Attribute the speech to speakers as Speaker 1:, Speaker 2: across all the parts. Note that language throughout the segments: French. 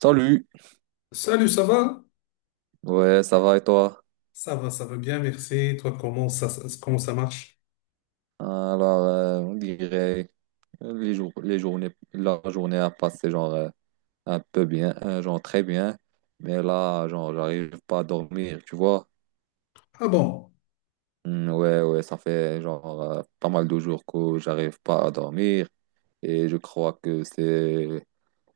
Speaker 1: Salut,
Speaker 2: Salut, ça va?
Speaker 1: ouais, ça va et toi?
Speaker 2: Ça va, ça va bien, merci. Toi, comment ça, comment ça marche?
Speaker 1: Alors, on dirait les jours, les journées, la journée a passé genre un peu bien, genre très bien, mais là, genre, j'arrive pas à dormir, tu vois?
Speaker 2: Ah bon?
Speaker 1: Hmm, ouais, ouais, ça fait genre pas mal de jours que j'arrive pas à dormir et je crois que c'est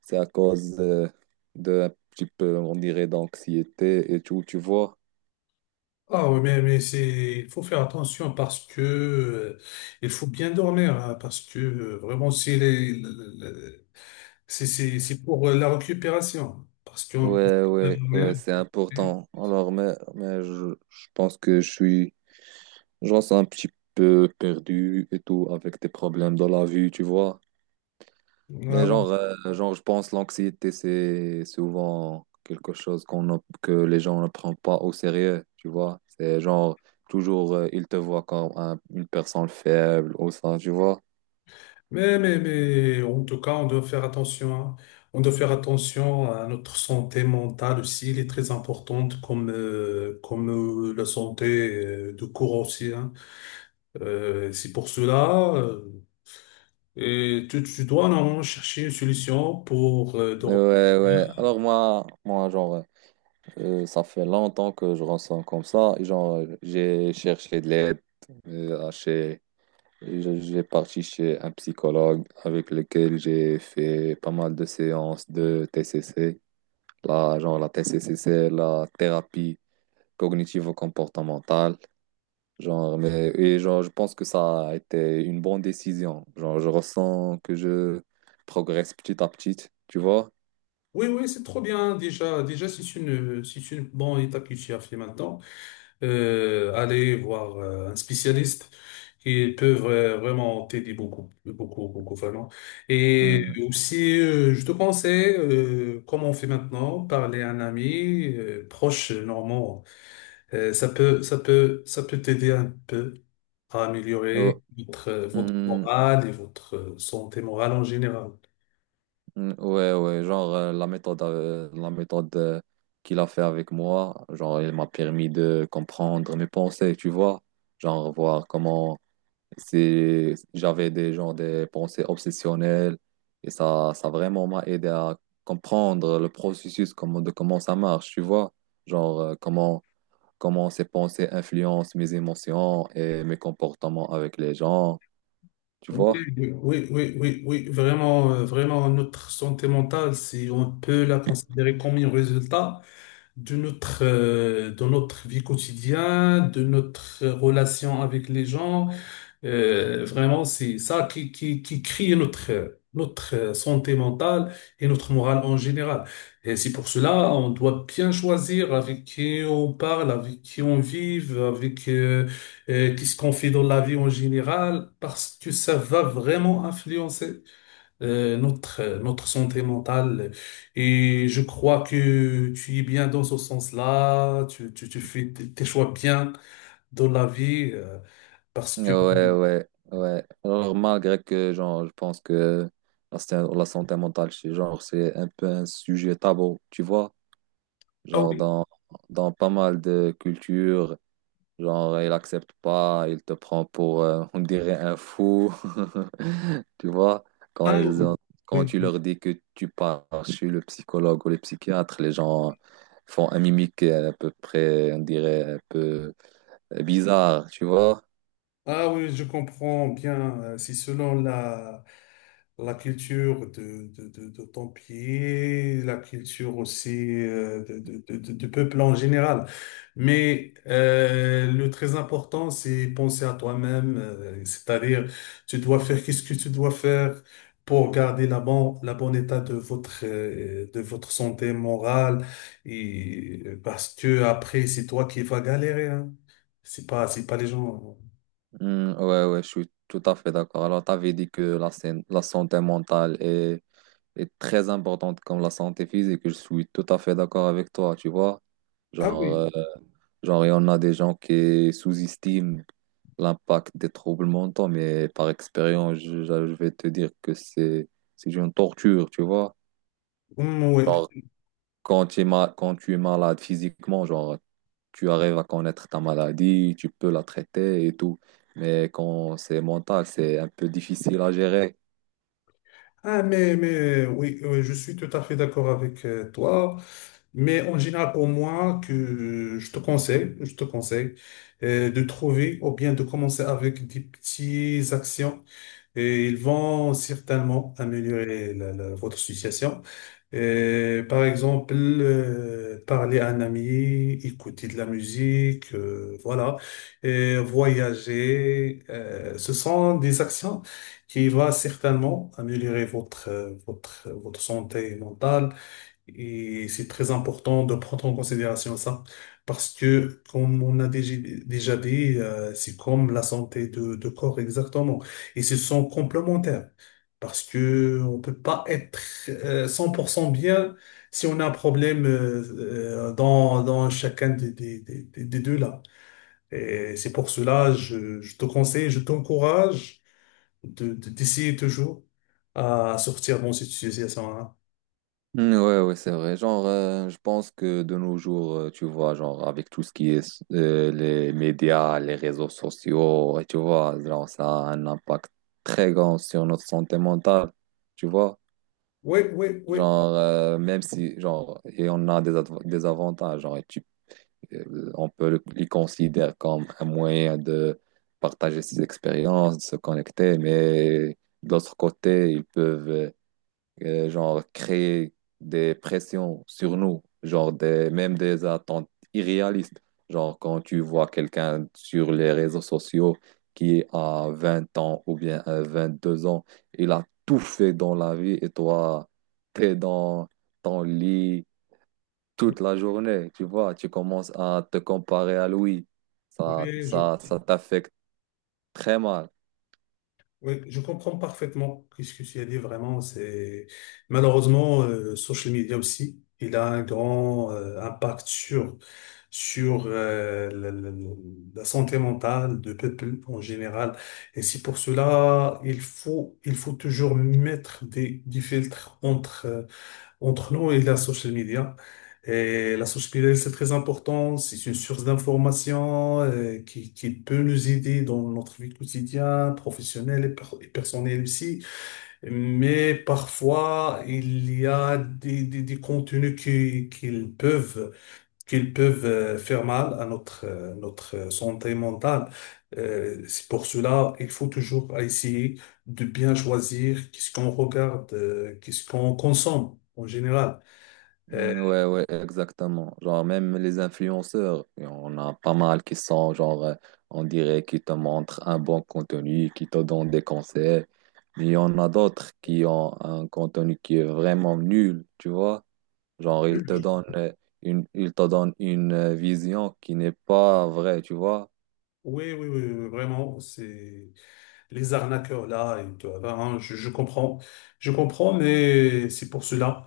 Speaker 1: c'est à cause de un petit peu, on dirait, d'anxiété et tout, tu vois?
Speaker 2: Ah oui, mais c'est, il faut faire attention parce que il faut bien dormir, hein, parce que vraiment, c'est les- le- c'est pour la récupération. Parce qu'on.
Speaker 1: Ouais, ouais, ouais, c'est important. Alors, mais je pense que je suis. Genre, c'est un petit peu perdu et tout, avec des problèmes dans la vie, tu vois. Mais
Speaker 2: Ah,
Speaker 1: genre, genre je pense l'anxiété, c'est souvent quelque chose qu'on, n'a- que les gens ne prennent pas au sérieux, tu vois. C'est genre, toujours, ils te voient comme une personne faible ou ça, tu vois.
Speaker 2: Mais, en tout cas, on doit faire attention, hein. On doit faire attention à notre santé mentale aussi. Elle est très importante, comme, comme la santé de corps aussi, hein. C'est pour cela, et tu dois normalement chercher une solution pour
Speaker 1: Ouais,
Speaker 2: dormir.
Speaker 1: ouais. Alors moi, moi genre, ça fait longtemps que je ressens comme ça. Et genre, j'ai cherché de l'aide à chez. J'ai parti chez un psychologue avec lequel j'ai fait pas mal de séances de TCC, la, genre la TCC, c'est la thérapie cognitivo-comportementale, genre, mais, et genre, je pense que ça a été une bonne décision. Genre, je ressens que je progresse petit à petit, tu vois?
Speaker 2: Oui, oui, c'est trop bien. Déjà, si c'est une, si c'est une bonne étape que tu as fait maintenant. Aller voir un spécialiste. Ils peuvent vraiment t'aider beaucoup, beaucoup, beaucoup, vraiment. Et
Speaker 1: Hmm.
Speaker 2: aussi, je te conseille, comme on fait maintenant, parler à un ami proche normand. Ça peut t'aider un peu à améliorer
Speaker 1: Oh,
Speaker 2: votre, votre
Speaker 1: hmm.
Speaker 2: morale et votre santé morale en général.
Speaker 1: Ouais, ouais, genre la méthode qu'il a fait avec moi, genre il m'a permis de comprendre mes pensées, tu vois, genre voir comment c'est, j'avais des genre des pensées obsessionnelles et ça vraiment m'a aidé à comprendre le processus comment, de comment ça marche, tu vois, genre comment comment ces pensées influencent mes émotions et mes comportements avec les gens, tu
Speaker 2: Oui,
Speaker 1: vois.
Speaker 2: oui, vraiment, vraiment, notre santé mentale, si on peut la considérer comme un résultat, de notre vie quotidienne, de notre relation avec les gens. Vraiment, c'est ça qui crée notre, notre santé mentale et notre morale en général. Et c'est pour cela, on doit bien choisir avec qui on parle, avec qui on vit, avec qu'est-ce qu'on fait dans la vie en général, parce que ça va vraiment influencer notre, notre santé mentale. Et je crois que tu es bien dans ce sens-là, tu fais tes choix bien dans la vie, parce que...
Speaker 1: Ouais, ouais, ouais. Alors, malgré que, genre, je pense que la santé mentale, c'est genre, c'est un peu un sujet tabou, tu vois?
Speaker 2: Ah
Speaker 1: Genre,
Speaker 2: oui,
Speaker 1: dans, dans pas mal de cultures, genre, il accepte pas, il te prend pour, on dirait, un fou, tu vois? Quand
Speaker 2: ah
Speaker 1: ils ont, quand
Speaker 2: oui,
Speaker 1: tu
Speaker 2: oui,
Speaker 1: leur dis que tu pars chez le psychologue ou le psychiatre, les gens font un mimique à peu près, on dirait, un peu bizarre, tu vois?
Speaker 2: Ah oui, je comprends bien. C'est selon la, la culture de ton pays, la culture aussi de, du peuple en général. Mais le très important, c'est penser à toi-même, c'est-à-dire tu dois faire qu'est-ce que tu dois faire pour garder la bon, la bonne état de votre santé morale et parce que après c'est toi qui vas galérer, hein. C'est pas les gens.
Speaker 1: Hmm, ouais, ouais, je suis tout à fait d'accord. Alors, tu avais dit que la santé mentale est très importante comme la santé physique. Je suis tout à fait d'accord avec toi, tu vois.
Speaker 2: Ah
Speaker 1: Genre,
Speaker 2: oui,
Speaker 1: genre, il y en a des gens qui sous-estiment l'impact des troubles mentaux, mais par expérience, je vais te dire que c'est une torture, tu vois.
Speaker 2: oui.
Speaker 1: Genre, quand tu es malade physiquement, genre, tu arrives à connaître ta maladie, tu peux la traiter et tout. Mais quand c'est mental, c'est un peu difficile à gérer.
Speaker 2: Ah, mais oui, oui, je suis tout à fait d'accord avec toi. Mais en général, pour moi, que je te conseille de trouver ou bien de commencer avec des petites actions et ils vont certainement améliorer votre situation. Et par exemple, parler à un ami, écouter de la musique, voilà, et voyager, ce sont des actions qui vont certainement améliorer votre, votre santé mentale et c'est très important de prendre en considération ça, parce que, comme on a déjà dit, c'est comme la santé de corps exactement. Et ce sont complémentaires, parce que on peut pas être 100% bien si on a un problème dans, dans chacun des deux là. Et c'est pour cela, je te conseille, je t'encourage de, d'essayer toujours à sortir de cette situation-là.
Speaker 1: Ouais, ouais, c'est vrai. Genre, je pense que de nos jours, tu vois, genre, avec tout ce qui est les médias, les réseaux sociaux, et tu vois, genre, ça a un impact très grand sur notre santé mentale, tu vois.
Speaker 2: Oui, oui, oui.
Speaker 1: Genre, même si, genre, et on a des avantages, genre, on peut les considérer comme un moyen de partager ses expériences, de se connecter, mais d'autre côté, ils peuvent genre créer des pressions sur nous, genre des, même des attentes irréalistes. Genre quand tu vois quelqu'un sur les réseaux sociaux qui a 20 ans ou bien 22 ans, il a tout fait dans la vie et toi, t'es dans ton lit toute la journée, tu vois, tu commences à te comparer à lui. Ça,
Speaker 2: Oui, je,
Speaker 1: ça, ça t'affecte très mal.
Speaker 2: oui, je comprends parfaitement ce que tu as dit vraiment. C'est malheureusement social media aussi, il a un grand impact sur la, la santé mentale du peuple en général. Et c'est pour cela il faut toujours mettre des filtres entre entre nous et la social media. Et la social media, c'est très important. C'est une source d'information qui peut nous aider dans notre vie quotidienne, professionnelle et et personnelle aussi. Mais parfois, il y a des, des contenus qui, qu'ils peuvent faire mal à notre, notre santé mentale. C'est pour cela, il faut toujours essayer de bien choisir qu'est-ce qu'on regarde, qu'est-ce qu'on consomme en général. Euh,
Speaker 1: Ouais, ouais, exactement. Genre, même les influenceurs, il y a pas mal qui sont, genre, on dirait qu'ils te montrent un bon contenu, qui te donnent des conseils. Mais il y en a d'autres qui ont un contenu qui est vraiment nul, tu vois. Genre, ils te
Speaker 2: oui,
Speaker 1: donnent ils te donnent une vision qui n'est pas vraie, tu vois.
Speaker 2: oui, vraiment, c'est les arnaqueurs là, et tout, hein, je comprends, mais c'est pour cela.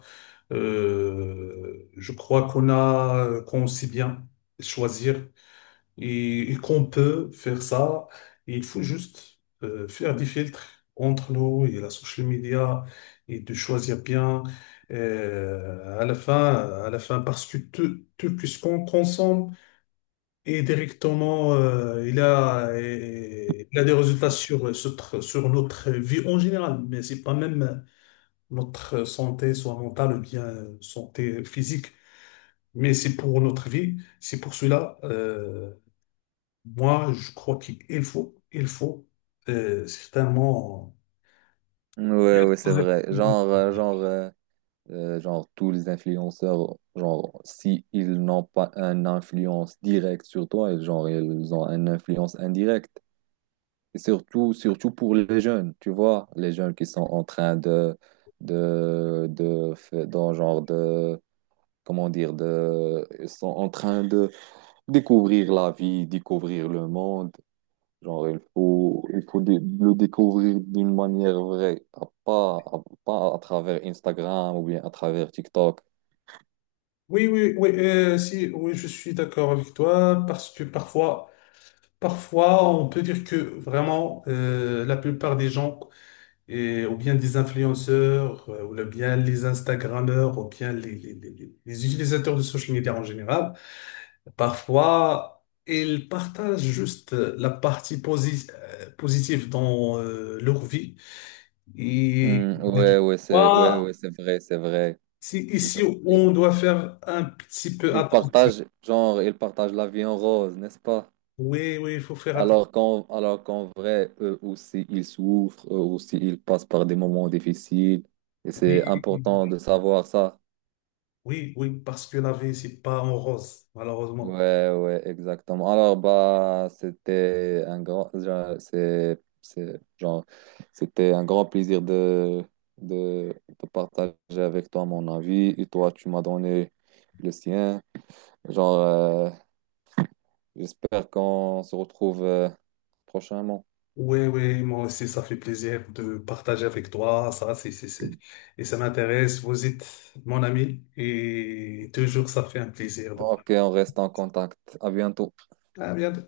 Speaker 2: Je crois qu'on a, qu'on sait bien choisir et qu'on peut faire ça. Et il faut juste faire des filtres entre nous et la social media et de choisir bien euh, à la fin, à la fin, parce que tout, tout ce qu'on consomme Et directement, il a des résultats sur notre vie en général, mais c'est pas même notre santé, soit mentale ou bien santé physique, mais c'est pour notre vie. C'est pour cela, moi, je crois qu'il faut certainement.
Speaker 1: Ouais, ouais, c'est vrai. Genre, tous les influenceurs, genre, si ils n'ont pas une influence directe sur toi, genre, ils ont une influence indirecte. Et surtout, surtout pour les jeunes, tu vois, les jeunes qui sont en train dans comment dire, de, ils sont en train de découvrir la vie, découvrir le monde. Genre, le découvrir d'une manière vraie, pas, pas à travers Instagram ou bien à travers TikTok.
Speaker 2: Oui, oui, oui, si, oui, je suis d'accord avec toi parce que parfois, on peut dire que vraiment, la plupart des gens et, ou bien des influenceurs, ou bien les Instagrammeurs, ou bien les, les utilisateurs de social media en général, parfois, ils partagent juste la partie positive dans leur vie. Et
Speaker 1: Hmm, ouais,
Speaker 2: moi,
Speaker 1: ouais, c'est vrai, c'est vrai.
Speaker 2: c'est
Speaker 1: Ils,
Speaker 2: ici où
Speaker 1: ils-
Speaker 2: on doit faire un petit peu
Speaker 1: ils
Speaker 2: attention.
Speaker 1: partagent, genre, ils partagent la vie en rose, n'est-ce pas?
Speaker 2: Oui, oui, il faut faire attention.
Speaker 1: Alors qu'en vrai, eux aussi, ils souffrent, eux aussi, ils passent par des moments difficiles. Et c'est
Speaker 2: Oui,
Speaker 1: important de savoir ça.
Speaker 2: oui, oui, parce que la vie, c'est pas en rose, malheureusement.
Speaker 1: Ouais, ouais, exactement. Alors, bah, c'était un grand, c'était un grand plaisir de partager avec toi mon avis. Et toi, tu m'as donné le sien. Genre, j'espère qu'on se retrouve prochainement.
Speaker 2: Oui, oui, moi aussi, ça fait plaisir de partager avec toi. Ça, c'est, et ça m'intéresse. Vous êtes mon ami et toujours, ça fait un plaisir. De...
Speaker 1: Ok, on reste en contact. À bientôt.
Speaker 2: À bientôt.